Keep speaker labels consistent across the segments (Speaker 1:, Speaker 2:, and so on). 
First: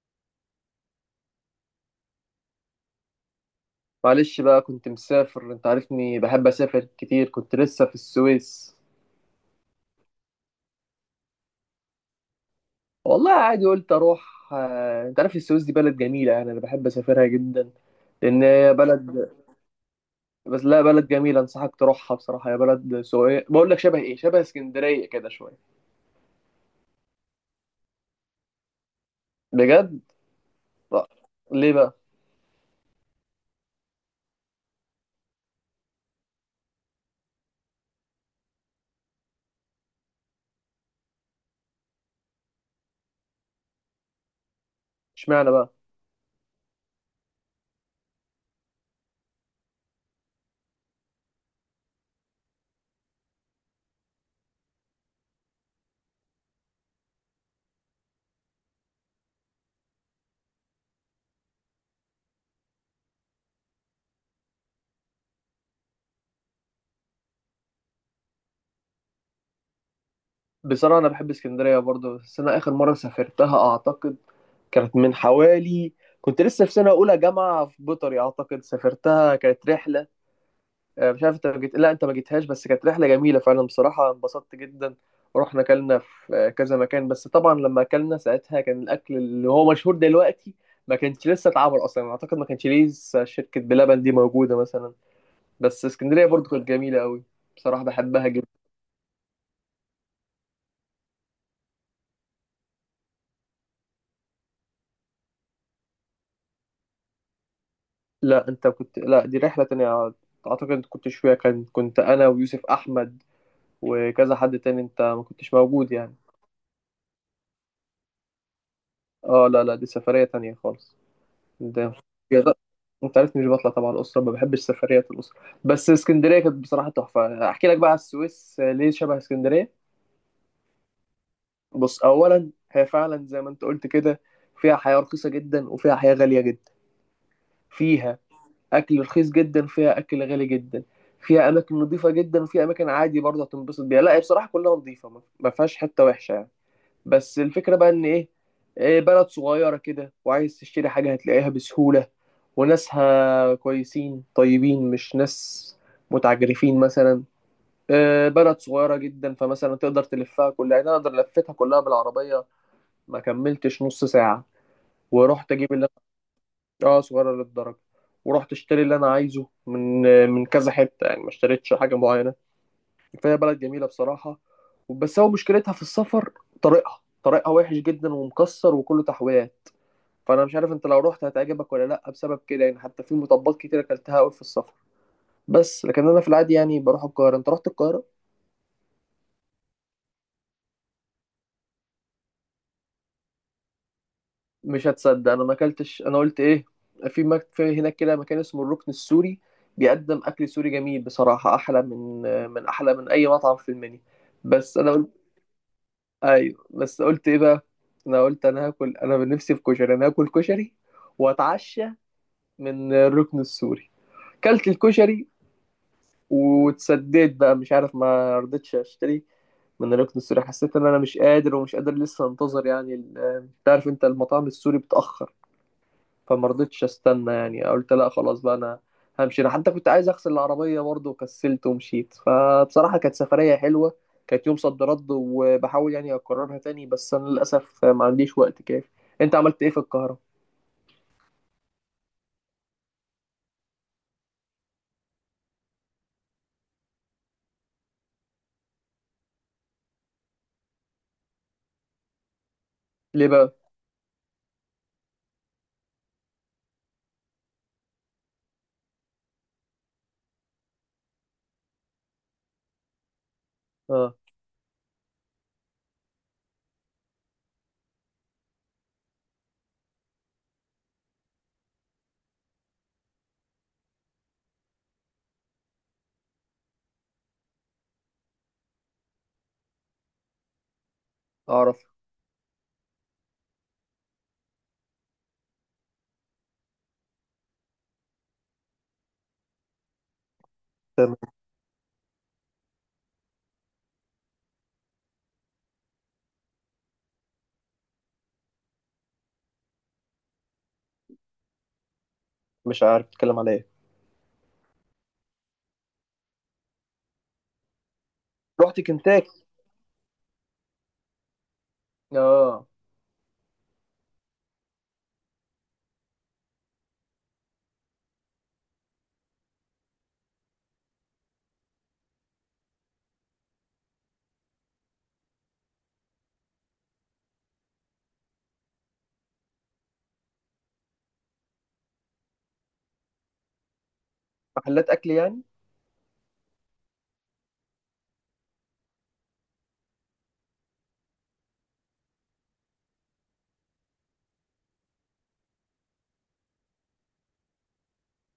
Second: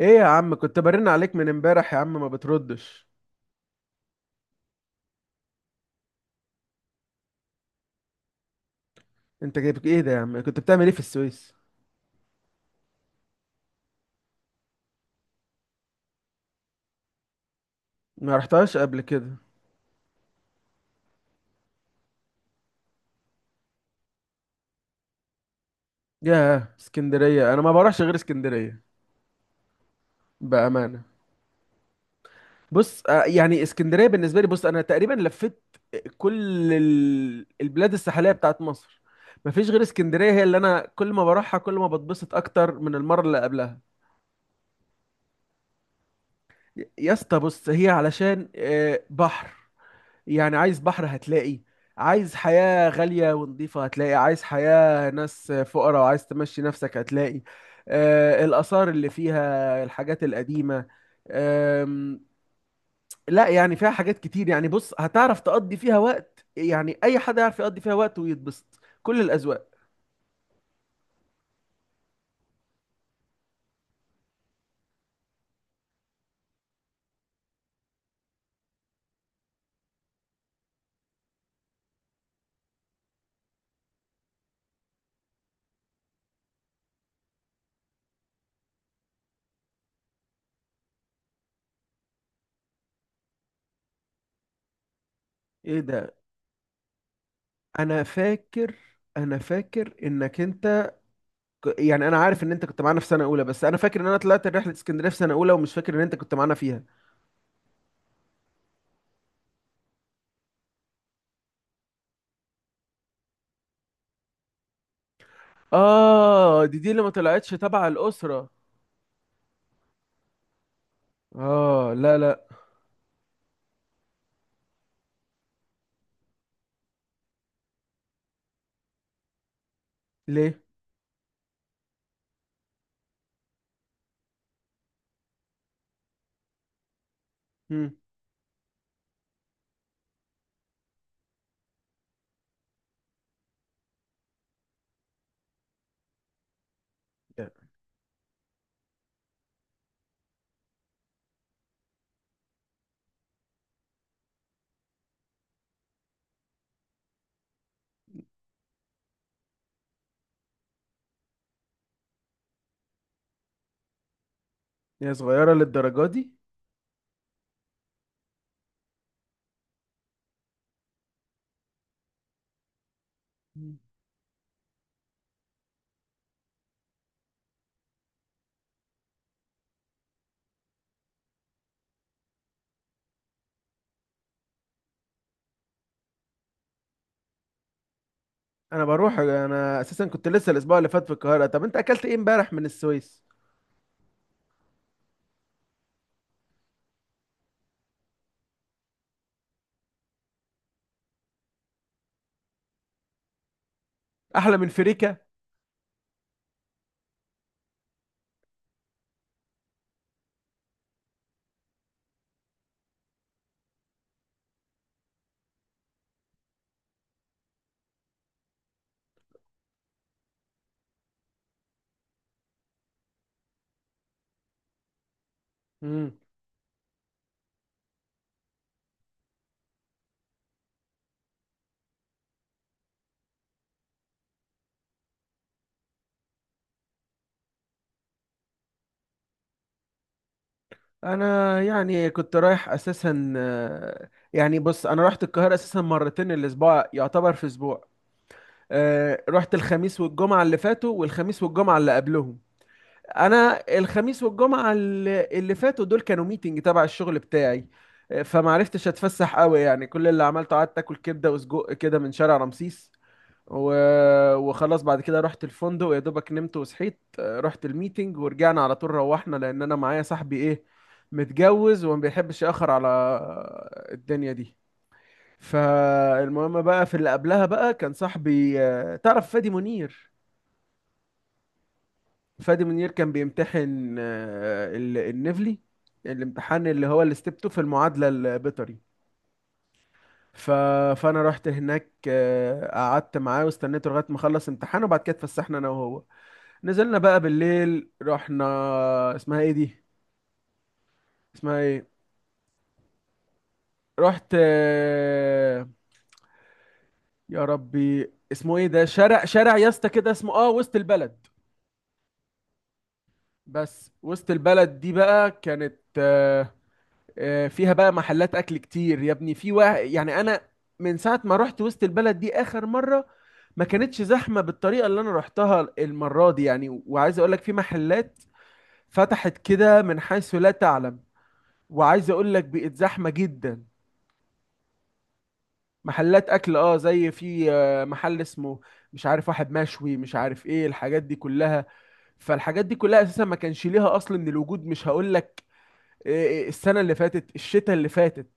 Speaker 1: ايه يا عم، كنت برن عليك من امبارح يا عم ما بتردش؟
Speaker 2: معلش بقى، كنت مسافر. انت عارفني بحب اسافر كتير. كنت لسه في السويس.
Speaker 1: انت جايب ايه ده يا عم؟ كنت بتعمل ايه في السويس؟
Speaker 2: والله عادي، قلت اروح. انت عارف السويس دي بلد جميلة، يعني انا بحب اسافرها جدا.
Speaker 1: ما
Speaker 2: لان هي
Speaker 1: رحتهاش قبل
Speaker 2: بلد
Speaker 1: كده؟
Speaker 2: بس لا، بلد جميلة، انصحك تروحها. بصراحة هي بلد سوية، بقول لك شبه ايه، شبه اسكندرية كده شوية.
Speaker 1: ياه اسكندرية. انا ما بروحش غير اسكندرية.
Speaker 2: بجد.
Speaker 1: بأمانة.
Speaker 2: لا. ليه بقى؟
Speaker 1: بص، يعني اسكندرية بالنسبة لي، بص انا تقريبا لفيت كل البلاد الساحلية بتاعت مصر. مفيش غير اسكندرية، هي اللي انا كل ما بروحها كل ما بتبسط اكتر من المرة اللي قبلها.
Speaker 2: اشمعنى بقى؟
Speaker 1: يا اسطى، بص هي علشان بحر. يعني عايز بحر هتلاقي. عايز حياة غالية ونظيفة هتلاقي، عايز حياة ناس فقراء وعايز تمشي نفسك هتلاقي. الآثار اللي فيها الحاجات القديمة. آم، لا، يعني فيها حاجات كتير. يعني بص، هتعرف تقضي فيها وقت، يعني أي حد يعرف يقضي فيها وقت ويتبسط، كل الأذواق.
Speaker 2: بصراحة انا بحب اسكندرية برضه، بس انا اخر مرة سافرتها اعتقد كانت من حوالي، كنت لسه في سنة أولى جامعة في بيطري، أعتقد سافرتها. كانت رحلة، مش عارف انت ما جيت، لا انت ما جيتهاش، بس كانت رحله جميله فعلا. بصراحه انبسطت جدا، ورحنا اكلنا في كذا مكان. بس طبعا لما اكلنا ساعتها، كان الاكل اللي هو مشهور دلوقتي ما كانش لسه اتعمل اصلا. اعتقد ما كانش لسه شركه بلبن دي موجوده مثلا.
Speaker 1: ايه
Speaker 2: بس
Speaker 1: ده؟
Speaker 2: اسكندريه برضو كانت جميله قوي. بصراحه
Speaker 1: انا
Speaker 2: بحبها جدا.
Speaker 1: فاكر انا فاكر انك انت، يعني انا عارف ان انت كنت معانا في سنة اولى، بس انا فاكر ان انا طلعت رحلة اسكندرية في سنة اولى ومش فاكر ان انت كنت معانا فيها.
Speaker 2: لا انت كنت، لا دي رحله تانية. اعتقد انت كنتش فيها، كان كنت انا ويوسف احمد وكذا حد تاني. انت ما كنتش موجود يعني.
Speaker 1: اه، دي اللي ما طلعتش تبع الأسرة.
Speaker 2: اه، لا لا، دي سفريه تانية خالص. ده
Speaker 1: اه، لا لا.
Speaker 2: يض- انت عارف مش بطلع طبعا الاسره، ما بحبش سفريات الاسره. بس اسكندريه كانت بصراحه تحفه. احكي لك بقى على السويس، ليه شبه اسكندريه.
Speaker 1: ليه؟
Speaker 2: بص اولا، هي فعلا زي ما انت قلت كده، فيها حياه رخيصه جدا وفيها حياه غاليه جدا.
Speaker 1: هم.
Speaker 2: فيها اكل رخيص جدا، فيها اكل غالي جدا. فيها اماكن نظيفه جدا، وفيها اماكن عادي برضه هتنبسط بيها. لا هي بصراحه كلها نظيفه، ما فيهاش حته وحشه يعني. بس الفكرة بقى إن إيه، بلد صغيرة كده، وعايز تشتري حاجة هتلاقيها بسهولة. وناسها كويسين طيبين، مش ناس متعجرفين مثلا. إيه، بلد صغيرة جدا، فمثلا تقدر تلفها كلها. يعني أنا أقدر لفتها كلها بالعربية، ما كملتش نص ساعة.
Speaker 1: هي
Speaker 2: ورحت
Speaker 1: صغيرة
Speaker 2: أجيب اللي
Speaker 1: للدرجة دي؟
Speaker 2: أنا، آه صغيرة للدرجة، ورحت اشتري اللي أنا عايزه من من كذا حتة يعني. ما اشتريتش حاجة معينة. فهي بلد
Speaker 1: مم.
Speaker 2: جميله بصراحه. بس هو مشكلتها في السفر. طريقها وحش جدا ومكسر وكله تحويات. فانا مش عارف انت لو رحت هتعجبك ولا لا، بسبب كده يعني. حتى في مطبات كتير اكلتها قوي في السفر. بس لكن انا في العادي يعني بروح القاهره. انت رحت القاهره؟
Speaker 1: انا اساسا كنت لسه الاسبوع اللي فات في القاهرة. طب انت اكلت ايه امبارح من السويس؟
Speaker 2: مش هتصدق، انا ما اكلتش. انا قلت ايه، في في هناك كده مكان اسمه الركن السوري، بيقدم اكل سوري جميل بصراحه. احلى من، احلى من اي مطعم في المنيو.
Speaker 1: احلى من
Speaker 2: بس انا،
Speaker 1: فريكة؟
Speaker 2: ايوه بس قلت ايه بقى، انا قلت انا هاكل، انا بنفسي في كشري. انا هاكل كشري، واتعشى من الركن السوري. كلت الكشري، واتسديت بقى. مش عارف، ما رضيتش اشتري من الركن السوري. حسيت ان انا مش قادر، ومش قادر لسه انتظر يعني. تعرف انت المطاعم السوري بتأخر.
Speaker 1: مم.
Speaker 2: فما رضيتش استنى يعني، قلت لا خلاص بقى انا همشي. انا حتى كنت عايز اغسل العربيه برضه وكسلت ومشيت. فبصراحه كانت سفريه حلوه، كانت يوم صد رد، وبحاول يعني اكررها تاني، بس انا للاسف ما عنديش وقت كافي. انت عملت ايه في القاهره؟
Speaker 1: انا يعني كنت رايح اساسا، يعني بص انا رحت القاهرة اساسا مرتين، الاسبوع يعتبر في اسبوع. رحت الخميس والجمعة اللي فاتوا والخميس والجمعة اللي قبلهم.
Speaker 2: ليه بقى؟
Speaker 1: انا الخميس والجمعه اللي فاتوا دول كانوا ميتنج تبع الشغل بتاعي. فمعرفتش اتفسح قوي، يعني كل اللي عملته قعدت اكل كبده وسجق كده من شارع رمسيس. و...
Speaker 2: اه،
Speaker 1: وخلاص بعد كده رحت الفندق يا دوبك نمت وصحيت، رحت الميتنج ورجعنا على طول، روحنا لان انا معايا صاحبي، ايه، متجوز وما بيحبش ياخر على الدنيا دي. فالمهم بقى، في اللي قبلها بقى كان صاحبي، تعرف فادي منير.
Speaker 2: اعرف.
Speaker 1: فادي منير كان بيمتحن النفلي، الامتحان اللي هو الستيب 2 في المعادلة البيطري. ف...
Speaker 2: تمام.
Speaker 1: فانا رحت هناك، قعدت معاه واستنيته لغايه ما خلص امتحانه، وبعد كده اتفسحنا انا وهو. نزلنا بقى بالليل، رحنا. اسمها ايه دي؟ اسمها ايه؟
Speaker 2: مش عارف تتكلم على ايه.
Speaker 1: رحت، يا ربي اسمه ايه
Speaker 2: رحت
Speaker 1: ده؟ شارع
Speaker 2: كنتاكي.
Speaker 1: شارع يا اسطى كده اسمه، اه، وسط البلد.
Speaker 2: اه.
Speaker 1: بس وسط البلد دي بقى كانت فيها بقى محلات اكل كتير يا ابني. في واحد، يعني انا من ساعه ما رحت وسط البلد دي اخر مره ما كانتش زحمه بالطريقه اللي انا رحتها المره دي. يعني وعايز اقول لك، في محلات فتحت كده من حيث لا تعلم. وعايز اقول لك بقت زحمه جدا.
Speaker 2: محلات اكل يعني.
Speaker 1: محلات اكل، اه، زي في محل اسمه، مش عارف، واحد مشوي، مش عارف ايه الحاجات دي كلها. فالحاجات دي كلها اساسا ما كانش ليها اصل من الوجود. مش هقول لك، آه، السنه اللي فاتت، الشتاء اللي فاتت.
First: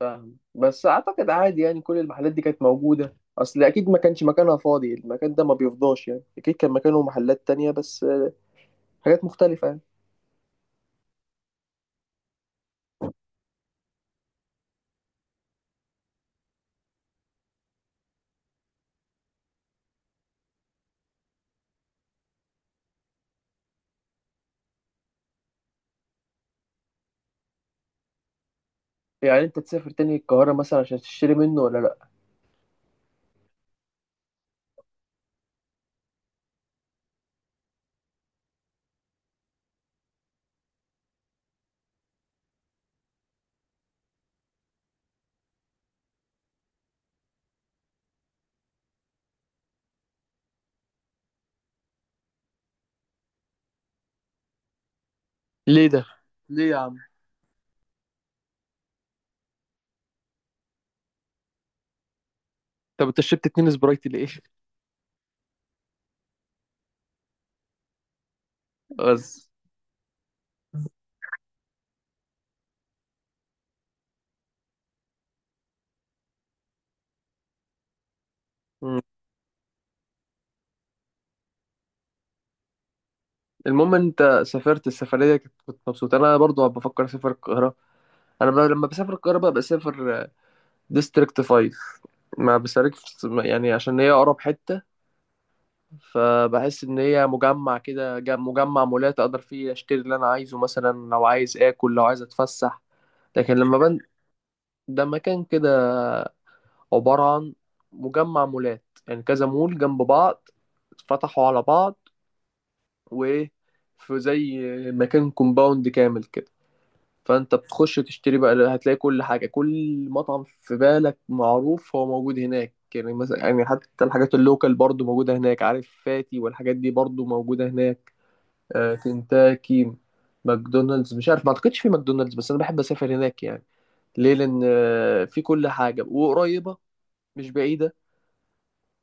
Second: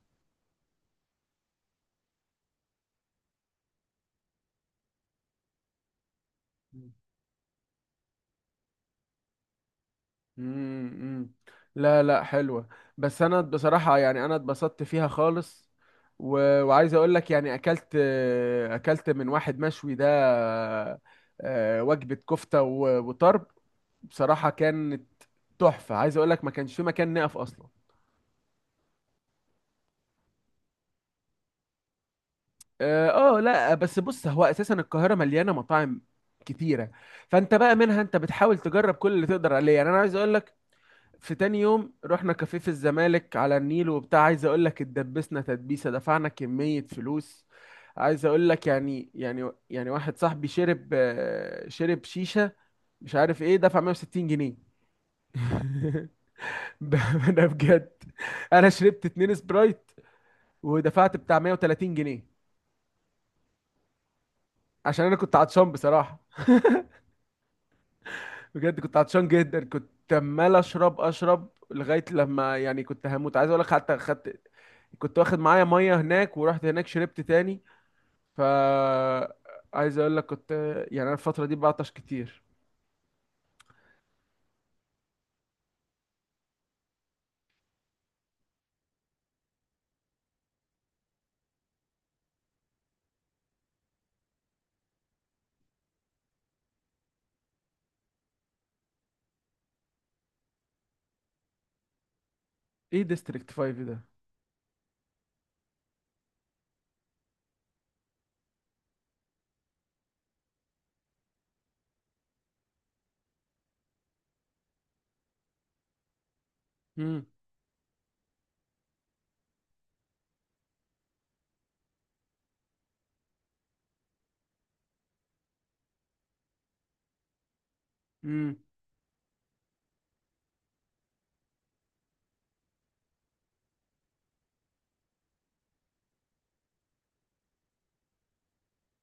Speaker 2: فاهم، بس اعتقد عادي يعني. كل المحلات دي كانت موجوده اصل، اكيد ما كانش مكانها فاضي، المكان ده ما بيفضاش يعني. اكيد كان مكانه محلات تانية، بس حاجات مختلفة يعني.
Speaker 1: امم. لا لا، حلوة. بس انا بصراحة، يعني انا اتبسطت فيها خالص. وعايز اقول لك يعني اكلت من واحد مشوي ده، وجبة كفتة وطرب. بصراحة كانت تحفة. عايز اقول لك ما كانش في مكان نقف اصلا.
Speaker 2: يعني انت تسافر تاني القاهرة مثلا عشان تشتري منه ولا لا؟
Speaker 1: اه، لا بس بص، هو اساسا القاهرة مليانة مطاعم كتيرة. فانت بقى منها انت بتحاول تجرب كل اللي تقدر عليه. يعني انا عايز اقول لك، في تاني يوم رحنا كافيه في الزمالك على النيل وبتاع. عايز اقول لك اتدبسنا تدبيسه، دفعنا كميه فلوس. عايز اقول لك، يعني واحد صاحبي شرب، شرب شيشه، مش عارف ايه، دفع 160 جنيه.
Speaker 2: ليه ده؟ ليه يا
Speaker 1: ب-
Speaker 2: عم؟
Speaker 1: ده بجد، انا شربت اتنين سبرايت ودفعت بتاع 130 جنيه.
Speaker 2: طب انت شربت اتنين سبرايت ليه؟
Speaker 1: عشان انا كنت عطشان بصراحه. بجد كنت عطشان
Speaker 2: بس.
Speaker 1: جدا، كنت عمال اشرب اشرب لغايه لما يعني كنت هموت. عايز اقول لك حتى خدت، كنت واخد معايا ميه هناك ورحت هناك شربت تاني. ف
Speaker 2: مم.
Speaker 1: عايز اقول لك كنت، يعني انا الفتره دي بعطش كتير.
Speaker 2: المهم انت سافرت السفرية، كنت مبسوط. انا برضو بفكر اسافر القاهرة. لما بسافر القاهرة بقى بسافر ديستريكت 5، ما بسافرش. يعني عشان هي اقرب حتة، فبحس ان هي مجمع كده، مجمع مولات اقدر فيه اشتري اللي انا عايزه مثلا، لو عايز اكل، لو عايز اتفسح.
Speaker 1: ايه ديستريكت
Speaker 2: لكن لما
Speaker 1: 5 ده؟
Speaker 2: ده مكان كده عبارة عن مجمع مولات، يعني كذا مول جنب بعض اتفتحوا على بعض، وإيه، في زي مكان كومباوند كامل كده.
Speaker 1: امم
Speaker 2: فأنت بتخش تشتري بقى، هتلاقي كل حاجة، كل مطعم في بالك معروف هو موجود هناك. يعني مثلا يعني حتى الحاجات اللوكال برضو موجودة هناك، عارف فاتي والحاجات دي برضو موجودة هناك.
Speaker 1: امم
Speaker 2: آه كنتاكي، ماكدونالدز، مش عارف، ما اعتقدش في ماكدونالدز. بس انا بحب اسافر هناك يعني. ليه؟ لان في كل حاجة وقريبة، مش بعيدة،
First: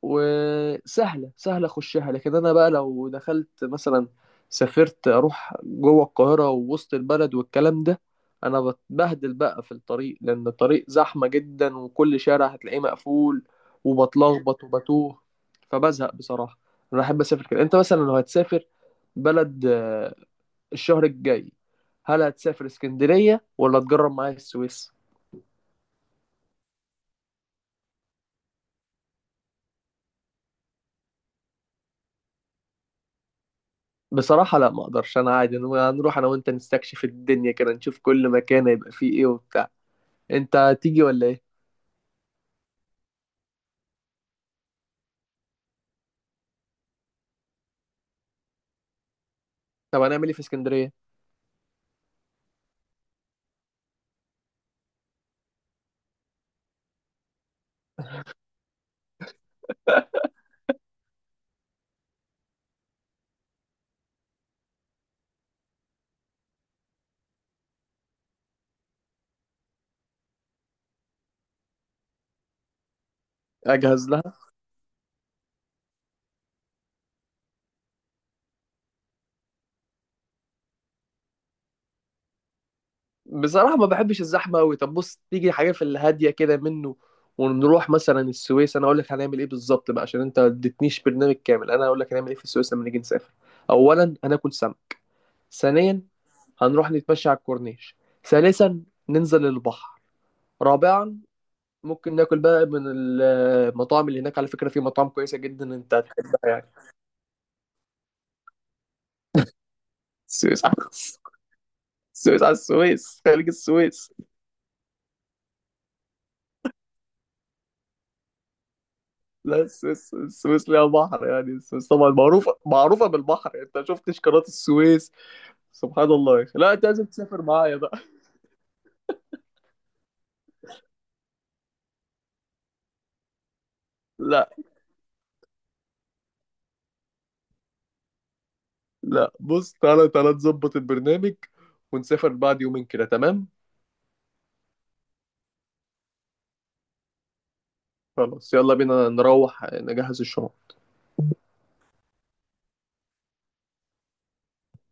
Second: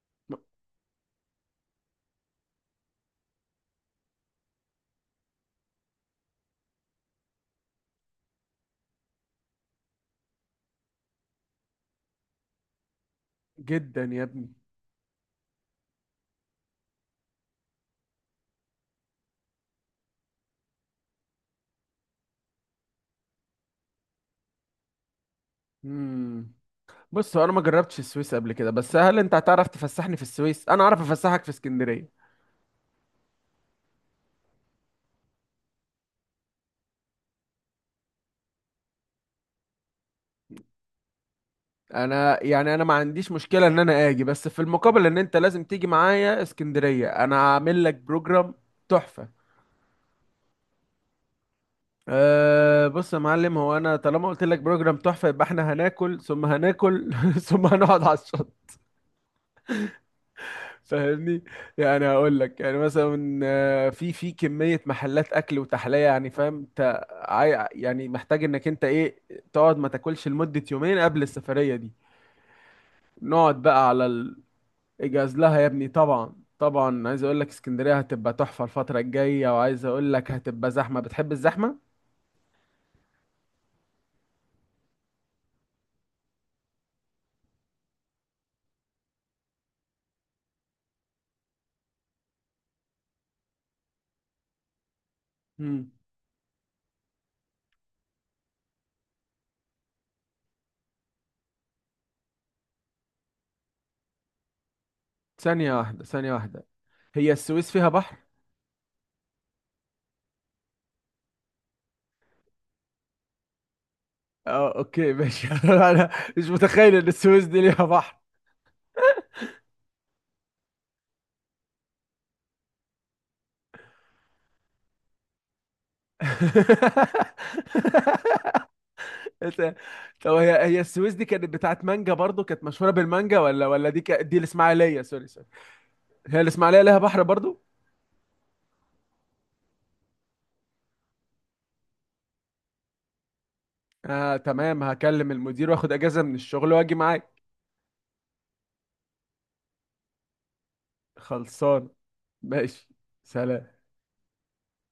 Speaker 2: وسهله اخشها. لكن انا بقى لو دخلت مثلا، سافرت اروح جوه القاهره ووسط البلد والكلام ده، انا بتبهدل بقى في الطريق، لان الطريق زحمه جدا وكل شارع هتلاقيه مقفول،
Speaker 1: جدا يا ابني.
Speaker 2: وبتلخبط وبتوه. فبزهق بصراحه. انا احب اسافر كده. انت مثلا لو هتسافر بلد، الشهر الجاي، هل هتسافر اسكندريه ولا تجرب معايا السويس؟
Speaker 1: امم بص هو انا ما جربتش السويس قبل كده، بس هل انت هتعرف تفسحني في السويس انا اعرف افسحك في اسكندريه؟
Speaker 2: بصراحة لا ما اقدرش، انا عادي. هنروح انا وانت نستكشف الدنيا كده، نشوف كل مكان هيبقى فيه ايه وبتاع. انت تيجي ولا ايه؟
Speaker 1: انا يعني انا ما عنديش مشكله ان انا اجي، بس في المقابل ان انت لازم تيجي معايا اسكندريه. انا عامل لك بروجرام تحفه.
Speaker 2: طب هنعمل ايه في اسكندرية؟
Speaker 1: أه بص يا معلم، هو انا طالما قلت لك بروجرام تحفه يبقى احنا هناكل ثم هناكل ثم هنقعد على الشط، فاهمني؟ يعني هقول لك يعني مثلا، في كميه محلات اكل وتحليه. يعني فاهم انت، يعني محتاج انك انت، ايه، تقعد ما تاكلش لمده يومين قبل السفريه دي. نقعد بقى
Speaker 2: اجهز
Speaker 1: على
Speaker 2: لها.
Speaker 1: اجهز لها يا ابني، طبعا طبعا. عايز اقول لك اسكندريه هتبقى تحفه الفتره الجايه. وعايز اقول لك هتبقى زحمه، بتحب الزحمه؟
Speaker 2: بصراحة ما بحبش الزحمة قوي. طب بص، تيجي حاجة في الهادية كده منه، ونروح مثلا السويس. انا اقول لك هنعمل ايه بالظبط بقى، عشان انت ما اديتنيش برنامج كامل. انا اقول لك هنعمل ايه في السويس لما نيجي نسافر. اولا هناكل سمك.
Speaker 1: مم.
Speaker 2: ثانيا هنروح نتمشى على الكورنيش. ثالثا ننزل البحر. رابعا ممكن ناكل بقى من المطاعم اللي هناك. على فكرة في مطاعم كويسة
Speaker 1: ثانيه
Speaker 2: جدا انت
Speaker 1: واحده، ثانيه
Speaker 2: هتحبها
Speaker 1: واحده.
Speaker 2: يعني.
Speaker 1: هي السويس فيها بحر؟
Speaker 2: السويس على السويس خليج السويس.
Speaker 1: اه اوكي ماشي انا مش متخيل ان السويس دي ليها بحر.
Speaker 2: لا، السويس، ليها بحر يعني. السويس طبعا معروفة، بالبحر. انت شفتش قناة السويس؟ سبحان الله يا اخي، لا انت لازم تسافر معايا بقى.
Speaker 1: إنت- طب، هي السويس دي كانت بتاعت مانجا برضو، كانت مشهوره بالمانجا، ولا دي
Speaker 2: لا
Speaker 1: الاسماعيليه؟ سوري سوري، هي الاسماعيليه ليها بحر برضو؟
Speaker 2: لا، بص تعالى تعالى، نظبط البرنامج ونسافر بعد يومين كده، تمام؟
Speaker 1: اه تمام، هكلم المدير واخد اجازه من الشغل واجي معاك.
Speaker 2: خلاص، يلا بينا نروح نجهز الشنط.
Speaker 1: خلصان. ماشي. سلام.